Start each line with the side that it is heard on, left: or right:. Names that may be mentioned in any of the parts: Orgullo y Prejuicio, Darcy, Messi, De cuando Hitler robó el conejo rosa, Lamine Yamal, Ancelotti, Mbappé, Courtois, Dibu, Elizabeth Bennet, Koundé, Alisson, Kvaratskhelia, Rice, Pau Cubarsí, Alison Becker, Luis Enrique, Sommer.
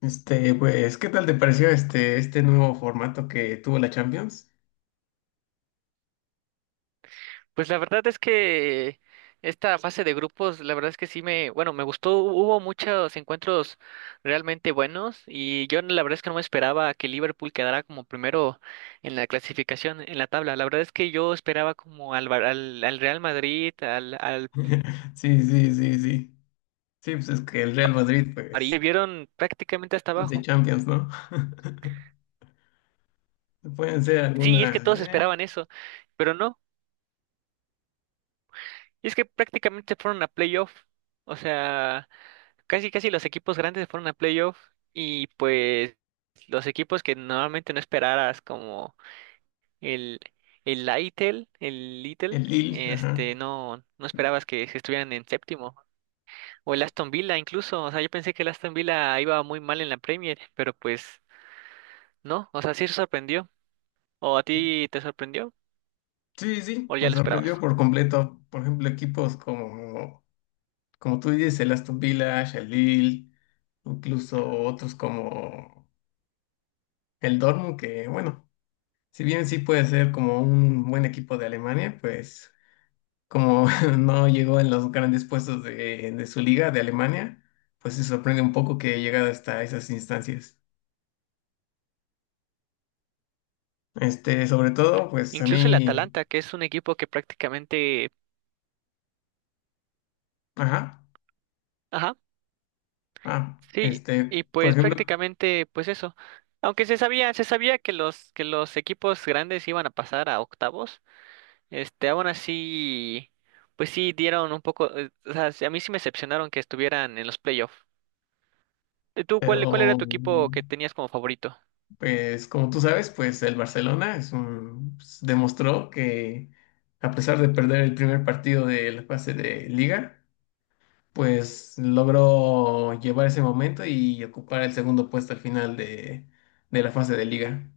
left: ¿Qué tal te pareció este nuevo formato que tuvo la Champions?
right: Pues la verdad es que esta fase de grupos, la verdad es que sí me, bueno, me gustó, hubo muchos encuentros realmente buenos y yo la verdad es que no me esperaba que Liverpool quedara como primero en la clasificación, en la tabla. La verdad es que yo esperaba como al, Bar- al, al Real Madrid, al, al
left: Sí, sí, sí, sí. Sí, pues es que el Real Madrid,
right: París, me
left: pues,
right: vieron prácticamente hasta
left: 15
right: abajo.
left: Champions, ¿no? Pueden ser
right: Sí, y es
left: algunas,
right: que todos esperaban eso, pero no, y es que prácticamente fueron a playoff, o sea, casi casi los equipos grandes se fueron a playoff y pues los equipos que normalmente no esperaras como el el Lytle, el Little,
left: el Lille, ajá.
right: este, no esperabas que estuvieran en séptimo o el Aston Villa incluso, o sea, yo pensé que el Aston Villa iba muy mal en la Premier, pero pues no, o sea, sí se sorprendió. ¿O a ti te sorprendió
left: Sí, sí,
right: o ya
left: me
right: lo
left: sorprendió
right: esperabas?
left: por completo. Por ejemplo, equipos como tú dices, el Aston Villa, el Lille, incluso otros como el Dortmund, que bueno, si bien sí puede ser como un buen equipo de Alemania, pues como no llegó en los grandes puestos de su liga de Alemania, pues se sorprende un poco que haya llegado hasta esas instancias. Sobre todo, pues a
right: Incluso el
left: mí,
right: Atalanta, que es un equipo que prácticamente,
left: ajá,
right: ajá,
left: ah,
right: sí, y
left: por
right: pues
left: ejemplo,
right: prácticamente, pues eso. Aunque se sabía que los equipos grandes iban a pasar a octavos, este, aún así, pues sí dieron un poco, o sea, sí, a mí sí me decepcionaron que estuvieran en los playoffs. ¿Tú
left: pero
right: cuál, cuál era tu equipo que tenías como favorito?
left: pues como tú sabes, pues el Barcelona pues, demostró que a pesar de perder el primer partido de la fase de liga, pues logró llevar ese momento y ocupar el segundo puesto al final de la fase de liga,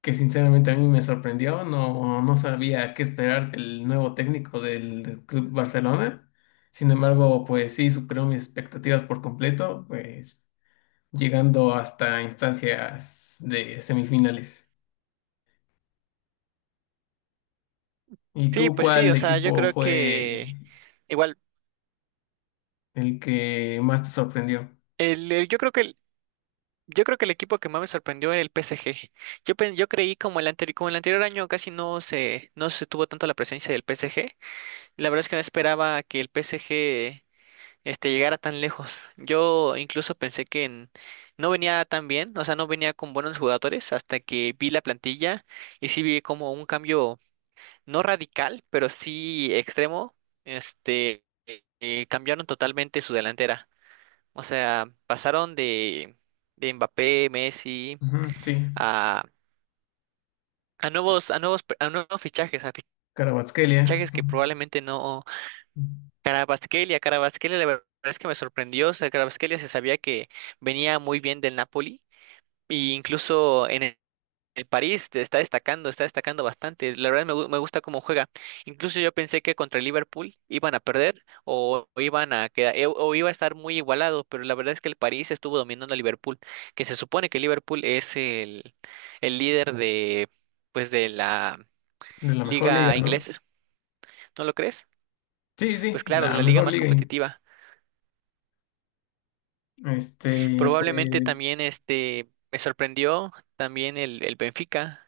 left: que sinceramente a mí me sorprendió, no, no sabía qué esperar del nuevo técnico del Club Barcelona. Sin embargo, pues sí superó mis expectativas por completo, pues llegando hasta instancias de semifinales. ¿Y
right: Sí,
left: tú
right: pues sí,
left: cuál
right: o sea, yo
left: equipo
right: creo
left: fue
right: que igual,
left: el que más te sorprendió?
right: el- yo creo que el, yo creo que el equipo que más me sorprendió era el PSG. Yo pen- yo creí como el anterior año casi no se, no se tuvo tanto la presencia del PSG. La verdad es que no esperaba que el PSG este llegara tan lejos. Yo incluso pensé que en- no venía tan bien, o sea, no venía con buenos jugadores hasta que vi la plantilla y sí vi como un cambio no radical, pero sí extremo. Este cambiaron totalmente su delantera. O sea, pasaron de Mbappé, Messi,
left: Ujú, sí,
right: a, a nuevos, pe- a nuevos fichajes, a
left: Kvaratskhelia,
right: fichajes que probablemente no. Carabasquelia, Carabasquelia, la verdad es que me sorprendió. O sea, Carabasquelia se sabía que venía muy bien del Napoli. E incluso en el París te está destacando bastante. La verdad me, gu- me gusta cómo juega. Incluso yo pensé que contra el Liverpool iban a perder o iban a quedar, e- o iba a estar muy igualado, pero la verdad es que el París estuvo dominando a Liverpool, que se supone que Liverpool es el líder de pues de la
left: de la mejor liga,
right: liga
left: ¿no?
right: inglesa, ¿no lo crees?
left: Sí, sí,
right: Pues claro, de
left: la
right: la liga
left: mejor
right: más
left: liga.
right: competitiva. Probablemente también
left: Pues,
right: este me sorprendió también el Benfica.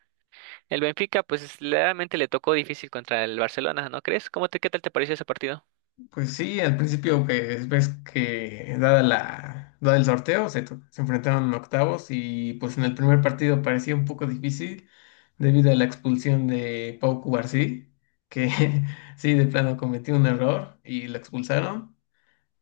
right: El Benfica, pues realmente le tocó difícil contra el Barcelona, ¿no crees? ¿Cómo te, qué tal te pareció ese partido?
left: sí, al principio pues ves que dada el sorteo, se enfrentaron en octavos y pues en el primer partido parecía un poco difícil debido a la expulsión de Pau Cubarsí, que sí, de plano cometió un error y lo expulsaron.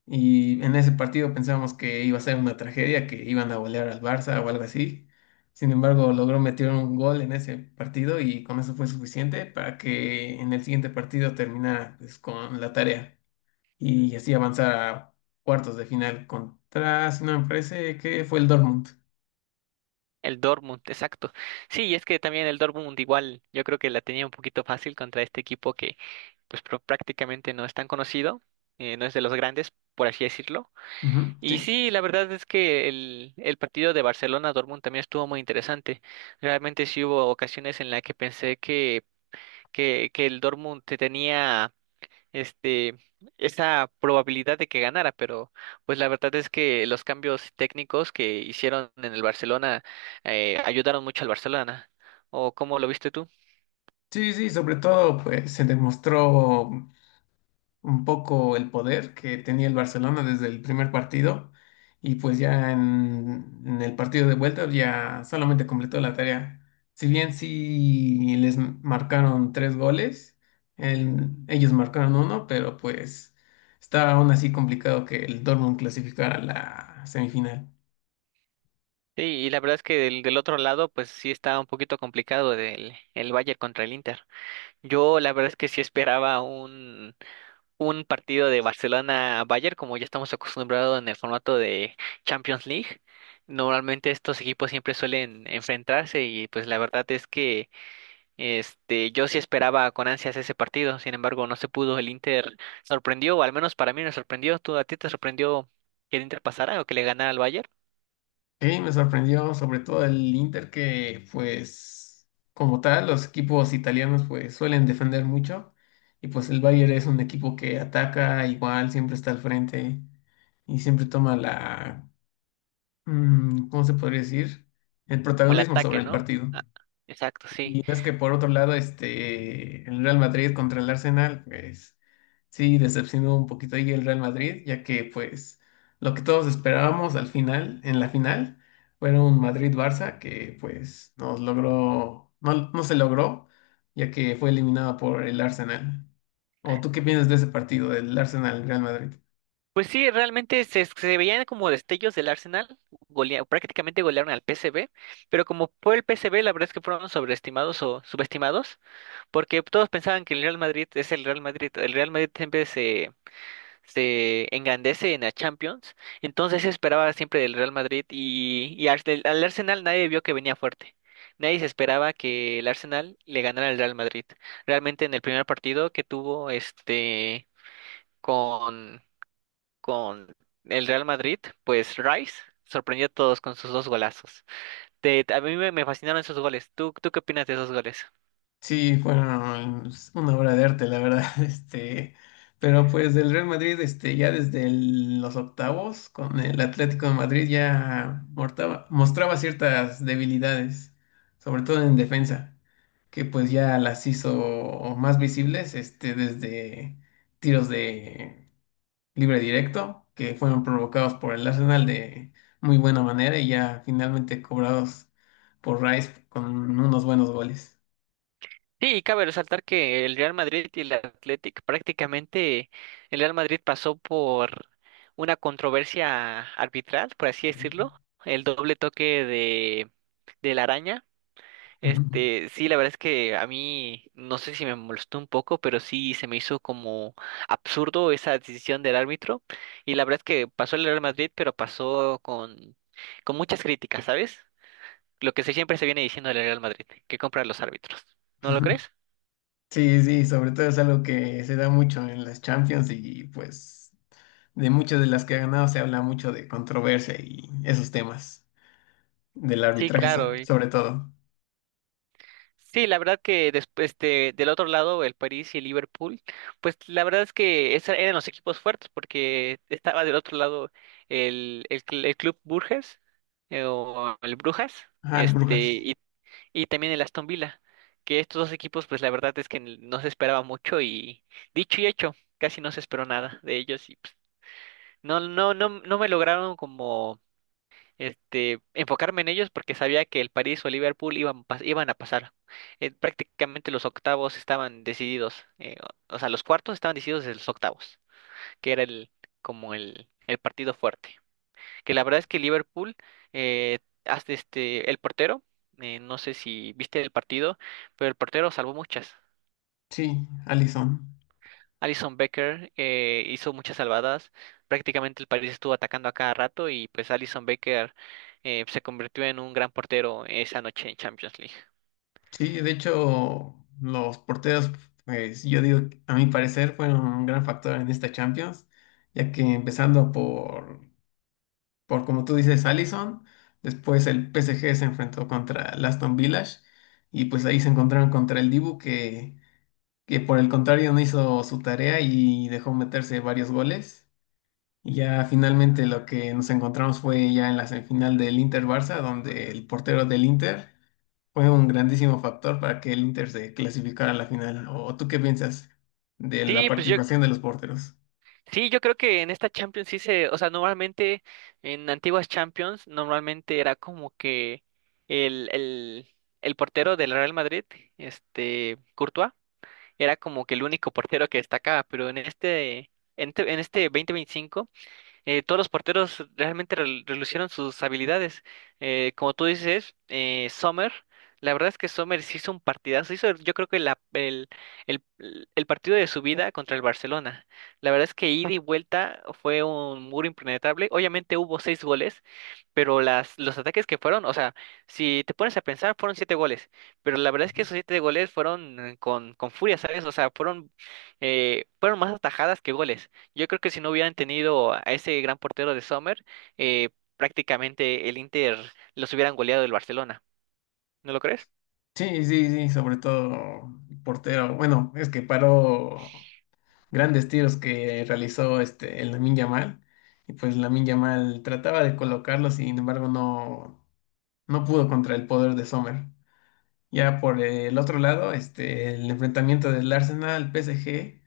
left: Y en ese partido pensábamos que iba a ser una tragedia, que iban a golear al Barça o algo así. Sin embargo, logró meter un gol en ese partido y con eso fue suficiente para que en el siguiente partido terminara, pues, con la tarea y así avanzar a cuartos de final contra, si no me parece, que fue el Dortmund.
right: El Dortmund, exacto. Sí, y es que también el Dortmund igual, yo creo que la tenía un poquito fácil contra este equipo que pues pro- prácticamente no es tan conocido, no es de los grandes, por así decirlo.
left: Ujú. Sí,
right: Y sí, la verdad es que el partido de Barcelona-Dortmund también estuvo muy interesante. Realmente sí hubo ocasiones en las que pensé que el Dortmund te tenía este, esa probabilidad de que ganara, pero pues la verdad es que los cambios técnicos que hicieron en el Barcelona ayudaron mucho al Barcelona. ¿O cómo lo viste tú?
left: sí, sí, sobre todo pues se demostró un poco el poder que tenía el Barcelona desde el primer partido, y pues ya en el partido de vuelta ya solamente completó la tarea. Si bien sí les marcaron tres goles, ellos marcaron uno, pero pues está aún así complicado que el Dortmund clasificara a la semifinal.
right: Sí, y la verdad es que del, del otro lado, pues sí está un poquito complicado del, el Bayern contra el Inter. Yo la verdad es que sí esperaba un partido de Barcelona-Bayern, como ya estamos acostumbrados en el formato de Champions League. Normalmente estos equipos siempre suelen enfrentarse y pues la verdad es que este, yo sí esperaba con ansias ese partido, sin embargo, no se pudo. El Inter sorprendió, o al menos para mí me sorprendió. ¿Tú a ti te sorprendió que el Inter pasara o que le ganara al Bayern?
left: Sí, me sorprendió sobre todo el Inter, que pues como tal los equipos italianos pues suelen defender mucho, y pues el Bayern es un equipo que ataca igual, siempre está al frente y siempre toma la, mm, ¿cómo se podría decir? El
right: Como el
left: protagonismo
right: ataque,
left: sobre el
right: ¿no?
left: partido.
right: Ah, exacto, sí.
left: Y ves que por otro lado, el Real Madrid contra el Arsenal, pues sí, decepcionó un poquito ahí el Real Madrid, ya que pues lo que todos esperábamos al final, en la final, fue un Madrid-Barça que pues nos logró, no, no se logró, ya que fue eliminado por el Arsenal. ¿O tú qué piensas de ese partido, del Arsenal-Real Madrid?
right: Pues sí, realmente se, se veían como destellos del Arsenal, golea- prácticamente golearon al PSV, pero como fue el PSV, la verdad es que fueron sobreestimados o subestimados, porque todos pensaban que el Real Madrid es el Real Madrid. El Real Madrid siempre se engrandece en la Champions, entonces se esperaba siempre del Real Madrid y Arse- al Arsenal nadie vio que venía fuerte. Nadie se esperaba que el Arsenal le ganara al Real Madrid. Realmente en el primer partido que tuvo este con, con el Real Madrid, pues Rice sorprendió a todos con sus dos golazos. Te- a mí me, me fascinaron esos goles. ¿Tú, tú qué opinas de esos goles?
left: Sí, fueron, pues, una obra de arte, la verdad, pero pues el Real Madrid, ya desde los octavos con el Atlético de Madrid ya mostraba ciertas debilidades, sobre todo en defensa, que pues ya las hizo más visibles, desde tiros de libre directo, que fueron provocados por el Arsenal de muy buena manera y ya finalmente cobrados por Rice con unos buenos goles.
right: Sí, cabe resaltar que el Real Madrid y el Athletic prácticamente el Real Madrid pasó por una controversia arbitral, por así decirlo, el doble toque de la araña.
left: Ujú.
right: Este, sí, la verdad es que a mí no sé si me molestó un poco, pero sí se me hizo como absurdo esa decisión del árbitro y la verdad es que pasó el Real Madrid, pero pasó con muchas críticas, ¿sabes? Lo que se- siempre se viene diciendo del Real Madrid, que compra los árbitros. ¿No lo
left: Ujú.
right: crees?
left: Sí, sí, sobre todo es algo que se da mucho en las Champions, y pues de muchas de las que ha ganado se habla mucho de controversia y esos temas del
right: Sí,
left: arbitraje
right: claro. Y-
left: sobre todo.
right: sí, la verdad que después este, del otro lado, el París y el Liverpool, pues la verdad es que esos eran los equipos fuertes porque estaba del otro lado el, cl- el Club Burges o el Brujas,
left: Ajá, el
right: este
left: Brujas.
right: y también el Aston Villa, que estos dos equipos pues la verdad es que n- no se esperaba mucho y dicho y hecho, casi no se esperó nada de ellos y pues, no me lograron como este, enfocarme en ellos porque sabía que el París o Liverpool iban, pas- iban a pasar. Prácticamente los octavos estaban decididos, o sea, los cuartos estaban decididos desde los octavos, que era el, como el partido fuerte. Que la verdad es que Liverpool, eh, hasta este, el portero, no sé si viste el partido, pero el portero salvó muchas.
left: Sí, Alisson.
right: Alison Becker hizo muchas salvadas. Prácticamente el París estuvo atacando a cada rato y pues Alison Becker se convirtió en un gran portero esa noche en Champions League.
left: Sí, de hecho los porteros, pues yo digo, a mi parecer fueron un gran factor en esta Champions, ya que empezando por como tú dices, Allison. Después el PSG se enfrentó contra el Aston Villa y pues ahí se encontraron contra el Dibu, que por el contrario no hizo su tarea y dejó meterse varios goles. Y ya finalmente lo que nos encontramos fue ya en la semifinal del Inter-Barça, donde el portero del Inter fue un grandísimo factor para que el Inter se clasificara a la final. ¿O tú qué piensas de la
right: Sí, pues yo
left: participación de los porteros?
right: sí, yo creo que en esta Champions sí se, o sea, normalmente en antiguas Champions normalmente era como que el el el portero del Real Madrid, este Courtois, era como que el único portero que destacaba, pero en este en, te- en este 2025 todos los porteros realmente rel- relucieron sus habilidades. Como tú dices, Sommer, la verdad es que Sommer sí hizo un partidazo, hizo yo creo que la- el, el partido de su vida contra el Barcelona. La verdad es que ida y vuelta fue un muro impenetrable. Obviamente hubo seis goles, pero las, los ataques que fueron, o sea, si te pones a pensar, fueron siete goles, pero la verdad es que esos siete goles fueron con furia, ¿sabes? O sea, fueron, fueron más atajadas que goles. Yo creo que si no hubieran tenido a ese gran portero de Sommer, eh, prácticamente el Inter los hubieran goleado del Barcelona, ¿no lo crees?
left: Sí, sí, sí, sobre todo portero. Bueno, es que paró grandes tiros que realizó el Lamine Yamal. Y pues Lamine Yamal trataba de colocarlo, sin embargo, no, no pudo contra el poder de Sommer. Ya por el otro lado, el enfrentamiento del Arsenal PSG,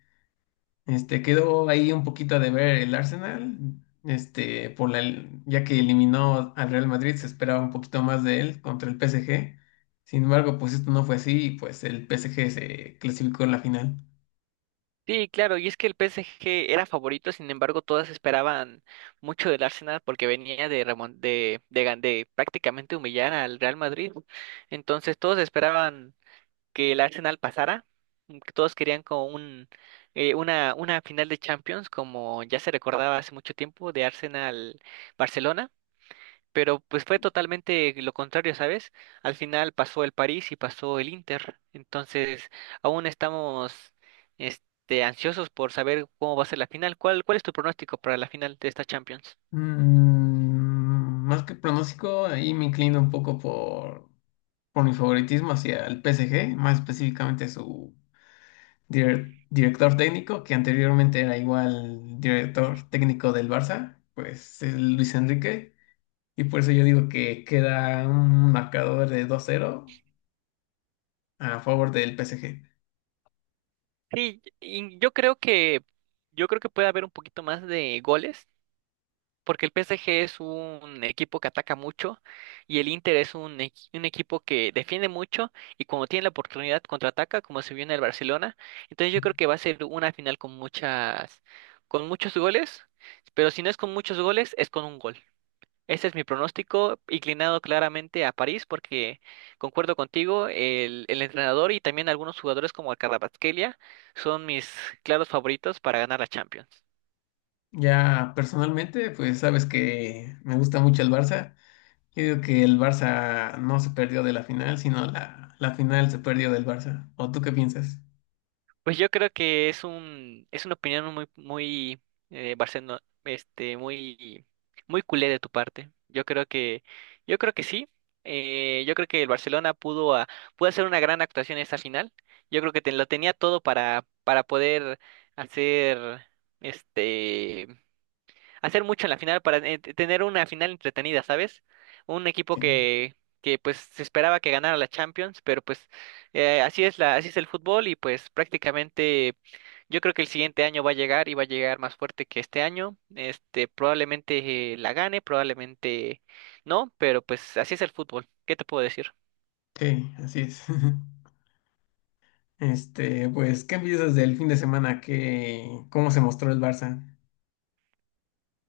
left: quedó ahí un poquito de ver el Arsenal, este, por la, ya que eliminó al Real Madrid, se esperaba un poquito más de él contra el PSG. Sin embargo, pues esto no fue así y pues el PSG se clasificó en la final.
right: Sí, claro, y es que el PSG era favorito, sin embargo, todas esperaban mucho del Arsenal porque venía de, remon- de gan- de prácticamente humillar al Real Madrid. Entonces, todos esperaban que el Arsenal pasara. Que todos querían como un, una final de Champions, como ya se recordaba hace mucho tiempo, de Arsenal-Barcelona, pero pues fue totalmente lo contrario, ¿sabes? Al final pasó el París y pasó el Inter, entonces aún estamos este, ansiosos por saber cómo va a ser la final. ¿Cuál, cuál es tu pronóstico para la final de esta Champions?
left: Más que pronóstico, ahí me inclino un poco por mi favoritismo hacia el PSG, más específicamente su director técnico, que anteriormente era igual director técnico del Barça, pues es Luis Enrique, y por eso yo digo que queda un marcador de 2-0 a favor del PSG.
right: Sí, y yo creo que puede haber un poquito más de goles porque el PSG es un equipo que ataca mucho y el Inter es un, equi- un equipo que defiende mucho y cuando tiene la oportunidad contraataca, como se vio en el Barcelona. Entonces yo creo que va a ser una final con muchas, con muchos goles, pero si no es con muchos goles, es con un gol. Ese es mi pronóstico, inclinado claramente a París, porque concuerdo contigo, el entrenador y también algunos jugadores como el Kvaratskhelia son mis claros favoritos para ganar la Champions.
left: Ya personalmente, pues sabes que me gusta mucho el Barça. Yo digo que el Barça no se perdió de la final, sino la final se perdió del Barça. ¿O tú qué piensas?
right: Pues yo creo que es un, es una opinión muy, muy, Barcelona, este, muy, muy culé de tu parte. Yo creo que sí. Yo creo que el Barcelona pudo, a- pudo hacer una gran actuación en esta final. Yo creo que te- lo tenía todo para poder hacer, este, hacer mucho en la final para t- tener una final entretenida, ¿sabes? Un equipo
left: Sí,
right: que pues se esperaba que ganara la Champions, pero pues así es la, así es el fútbol y pues prácticamente yo creo que el siguiente año va a llegar y va a llegar más fuerte que este año. Este, probablemente la gane, probablemente no, pero pues así es el fútbol. ¿Qué te puedo decir?
left: sí, así es. Pues, ¿qué piensas del fin de semana? ¿Qué, cómo se mostró el Barça?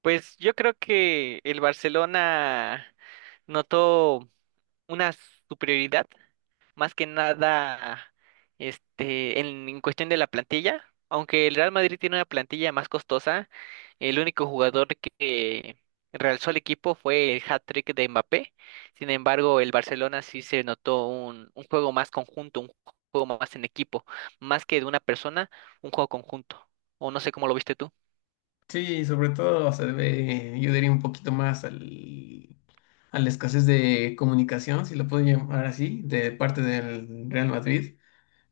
right: Pues yo creo que el Barcelona notó una superioridad más que nada este, en cuestión de la plantilla. Aunque el Real Madrid tiene una plantilla más costosa, el único jugador que realzó el equipo fue el hat-trick de Mbappé. Sin embargo, el Barcelona sí se notó un juego más conjunto, un juego más en equipo, más que de una persona, un juego conjunto. O no sé cómo lo viste tú.
left: Sí, sobre todo se debe, yo diría, un poquito más al, a la escasez de comunicación, si lo puedo llamar así, de parte del Real Madrid,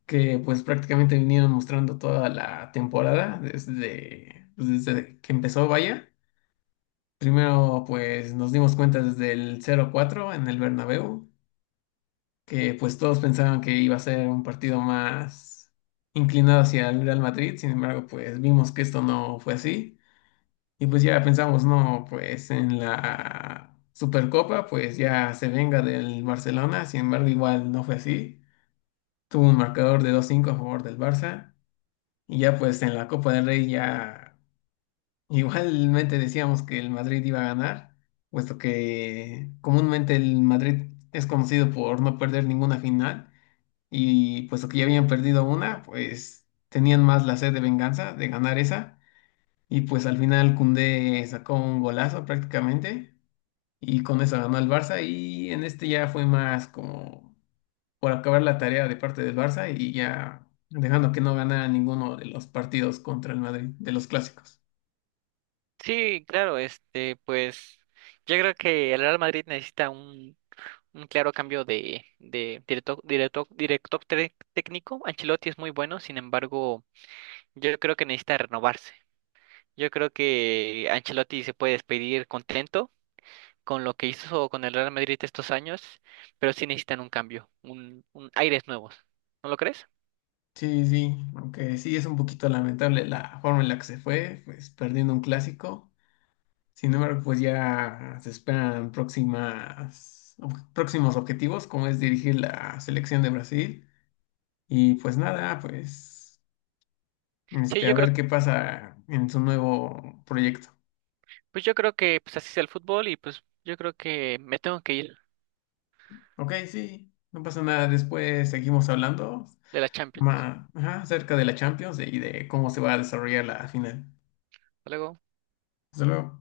left: que pues prácticamente vinieron mostrando toda la temporada desde, pues, desde que empezó, vaya. Primero, pues nos dimos cuenta desde el 0-4 en el Bernabéu, que pues todos pensaban que iba a ser un partido más inclinado hacia el Real Madrid, sin embargo, pues vimos que esto no fue así. Y pues ya pensamos, no, pues en la Supercopa, pues ya se venga del Barcelona, sin embargo, igual no fue así. Tuvo un marcador de 2-5 a favor del Barça. Y ya pues en la Copa del Rey ya igualmente decíamos que el Madrid iba a ganar, puesto que comúnmente el Madrid es conocido por no perder ninguna final, y puesto que ya habían perdido una, pues tenían más la sed de venganza de ganar esa, y pues al final Koundé sacó un golazo prácticamente y con eso ganó el Barça, y en este ya fue más como por acabar la tarea de parte del Barça y ya dejando que no ganara ninguno de los partidos contra el Madrid, de los clásicos.
right: Sí, claro, este, pues yo creo que el Real Madrid necesita un claro cambio de directo, directo, director tec- técnico. Ancelotti es muy bueno, sin embargo, yo creo que necesita renovarse. Yo creo que Ancelotti se puede despedir contento con lo que hizo con el Real Madrid estos años, pero sí necesitan un cambio, un aires nuevos. ¿No lo crees?
left: Sí, sí, aunque sí es un poquito lamentable la forma en la que se fue, pues perdiendo un clásico. Sin embargo, pues ya se esperan próximos objetivos, como es dirigir la selección de Brasil. Y pues nada, pues
right: Sí,
left: a
right: yo creo,
left: ver qué pasa en su nuevo proyecto.
right: pues yo creo que pues así es el fútbol y pues yo creo que me tengo que ir
left: Ok, sí, no pasa nada. Después seguimos hablando
right: de la Champions.
left: ajá, acerca de la Champions y de cómo se va a desarrollar la final.
right: Hasta luego.
left: Hasta luego.